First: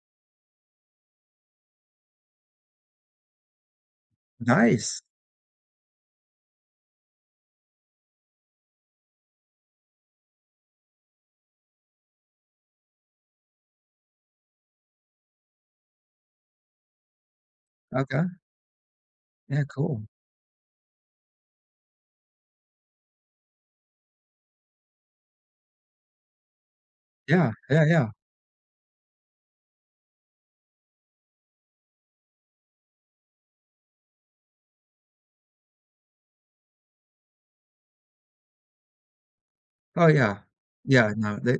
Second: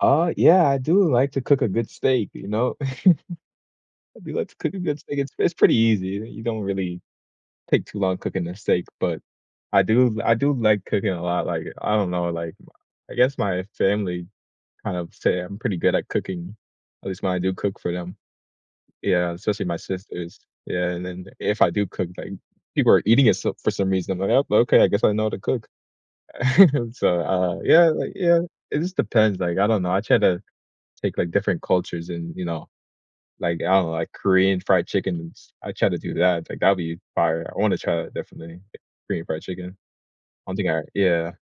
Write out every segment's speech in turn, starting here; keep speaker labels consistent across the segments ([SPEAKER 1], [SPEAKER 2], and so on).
[SPEAKER 1] Uh, yeah I do like to cook a good steak you know? I do like to cook a good
[SPEAKER 2] Nice.
[SPEAKER 1] steak. It's it's pretty easy; you don't really take too long cooking a steak, but I do I do like cooking a lot, like, I don't know, like, m a I guess my family kind of say I'm pretty good at cooking, at least when I do cook for them.
[SPEAKER 2] Okay.
[SPEAKER 1] Yeah,
[SPEAKER 2] Yeah,
[SPEAKER 1] especially my
[SPEAKER 2] cool.
[SPEAKER 1] sisters. Yeah, and then if I do cook, like, people are eating it s for some reason, like, "Oh, okay, I guess I know how to cook." So,
[SPEAKER 2] Yeah.
[SPEAKER 1] uh,
[SPEAKER 2] Yeah,
[SPEAKER 1] yeah,
[SPEAKER 2] yeah.
[SPEAKER 1] like, yeah, it just depends, like, I don't know. I try to take, like, different cultures and, you know like, I don't know, like, Korean fried chicken and s I try to do that, t like, that'd be fire. I wanna try it definitely, Korean fried chicken.
[SPEAKER 2] Oh, yeah.
[SPEAKER 1] I don't think I
[SPEAKER 2] Yeah,
[SPEAKER 1] yeah.
[SPEAKER 2] no, they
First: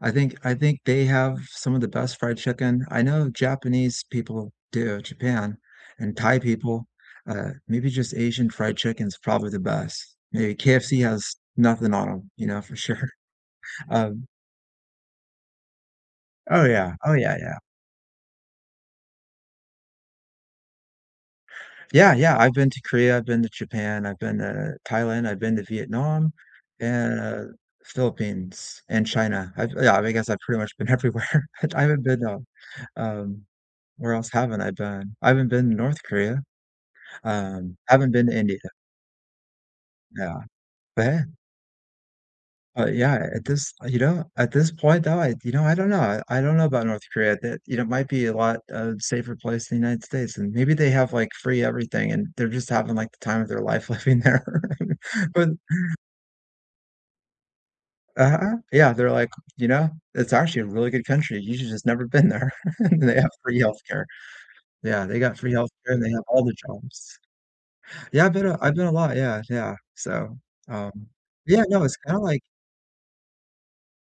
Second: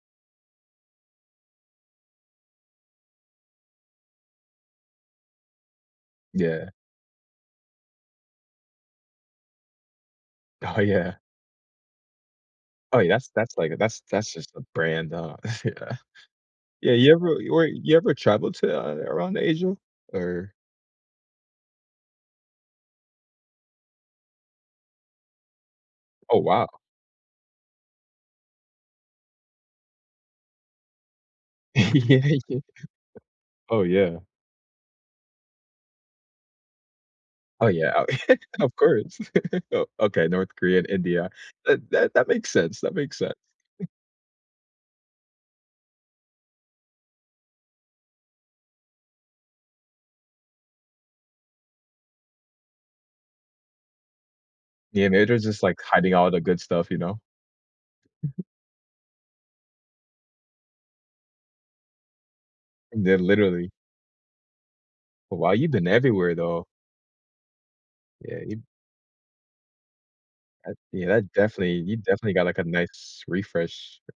[SPEAKER 2] I think I think they have some of the best fried chicken. I know Japanese people do, Japan and Thai
[SPEAKER 1] Yeah.
[SPEAKER 2] people. Uh, maybe just Asian fried chicken's probably the best. A
[SPEAKER 1] Oh,
[SPEAKER 2] KFC
[SPEAKER 1] yeah.
[SPEAKER 2] has nothing on 'em, you know, for
[SPEAKER 1] Oh,
[SPEAKER 2] sure,
[SPEAKER 1] yeah that's that's like, a that's
[SPEAKER 2] um
[SPEAKER 1] that's just a brand, ah.
[SPEAKER 2] Oh,
[SPEAKER 1] Yeah,
[SPEAKER 2] yeah.
[SPEAKER 1] you
[SPEAKER 2] Oh, yeah,
[SPEAKER 1] ever
[SPEAKER 2] yeah.
[SPEAKER 1] your you ever traveled to, uh, around Asia? Or
[SPEAKER 2] Yeah, yeah, I've been to Korea, I've been to Japan, I've been to Thailand, I've been to Vietnam,
[SPEAKER 1] Oh, wow.
[SPEAKER 2] and, Philippines, and China. I've Yeah, I mean, I guess I've pretty much been everywhere. Het I haven't
[SPEAKER 1] Yeah,
[SPEAKER 2] been, um,
[SPEAKER 1] yeah.
[SPEAKER 2] um
[SPEAKER 1] Oh,
[SPEAKER 2] where
[SPEAKER 1] yeah.
[SPEAKER 2] else haven't I been? I haven't been to North Korea.
[SPEAKER 1] Oh,
[SPEAKER 2] Um,
[SPEAKER 1] yeah.
[SPEAKER 2] haven't been to India.
[SPEAKER 1] Of course. O okay,
[SPEAKER 2] Yeah.
[SPEAKER 1] North Korea and
[SPEAKER 2] But, hey
[SPEAKER 1] India. That that that makes sense,
[SPEAKER 2] Oh,
[SPEAKER 1] that makes
[SPEAKER 2] yeah,
[SPEAKER 1] sense.
[SPEAKER 2] at this Oh, you know, at this point though, I you know, I don't know. I don't know about North Korea that you know, might be a lot, uh, safer place in United States, and maybe they have, like, free everything, and they're just having, like, the time of their life living there,
[SPEAKER 1] Yeah, maybe they're
[SPEAKER 2] but
[SPEAKER 1] just, like, hiding all the good stuff, you know? Mhm.
[SPEAKER 2] Uh-huh. Yeah, they're like you know, it's actually a really good country. You j just never been there.
[SPEAKER 1] And
[SPEAKER 2] They
[SPEAKER 1] then,
[SPEAKER 2] have free
[SPEAKER 1] literally
[SPEAKER 2] health care. Yeah, they got
[SPEAKER 1] But,
[SPEAKER 2] free
[SPEAKER 1] wow,
[SPEAKER 2] healthcare,
[SPEAKER 1] you've been
[SPEAKER 2] and they have
[SPEAKER 1] everywhere
[SPEAKER 2] all the
[SPEAKER 1] though.
[SPEAKER 2] jobs. Yeah, I've
[SPEAKER 1] Yeah,
[SPEAKER 2] been a
[SPEAKER 1] you
[SPEAKER 2] I've been a lot Yeah, yeah, so,
[SPEAKER 1] Eh,
[SPEAKER 2] um
[SPEAKER 1] yeah, that
[SPEAKER 2] Yeah,
[SPEAKER 1] definitely
[SPEAKER 2] no, it's
[SPEAKER 1] you
[SPEAKER 2] kinda
[SPEAKER 1] definitely
[SPEAKER 2] like
[SPEAKER 1] got, like, a nice refresh.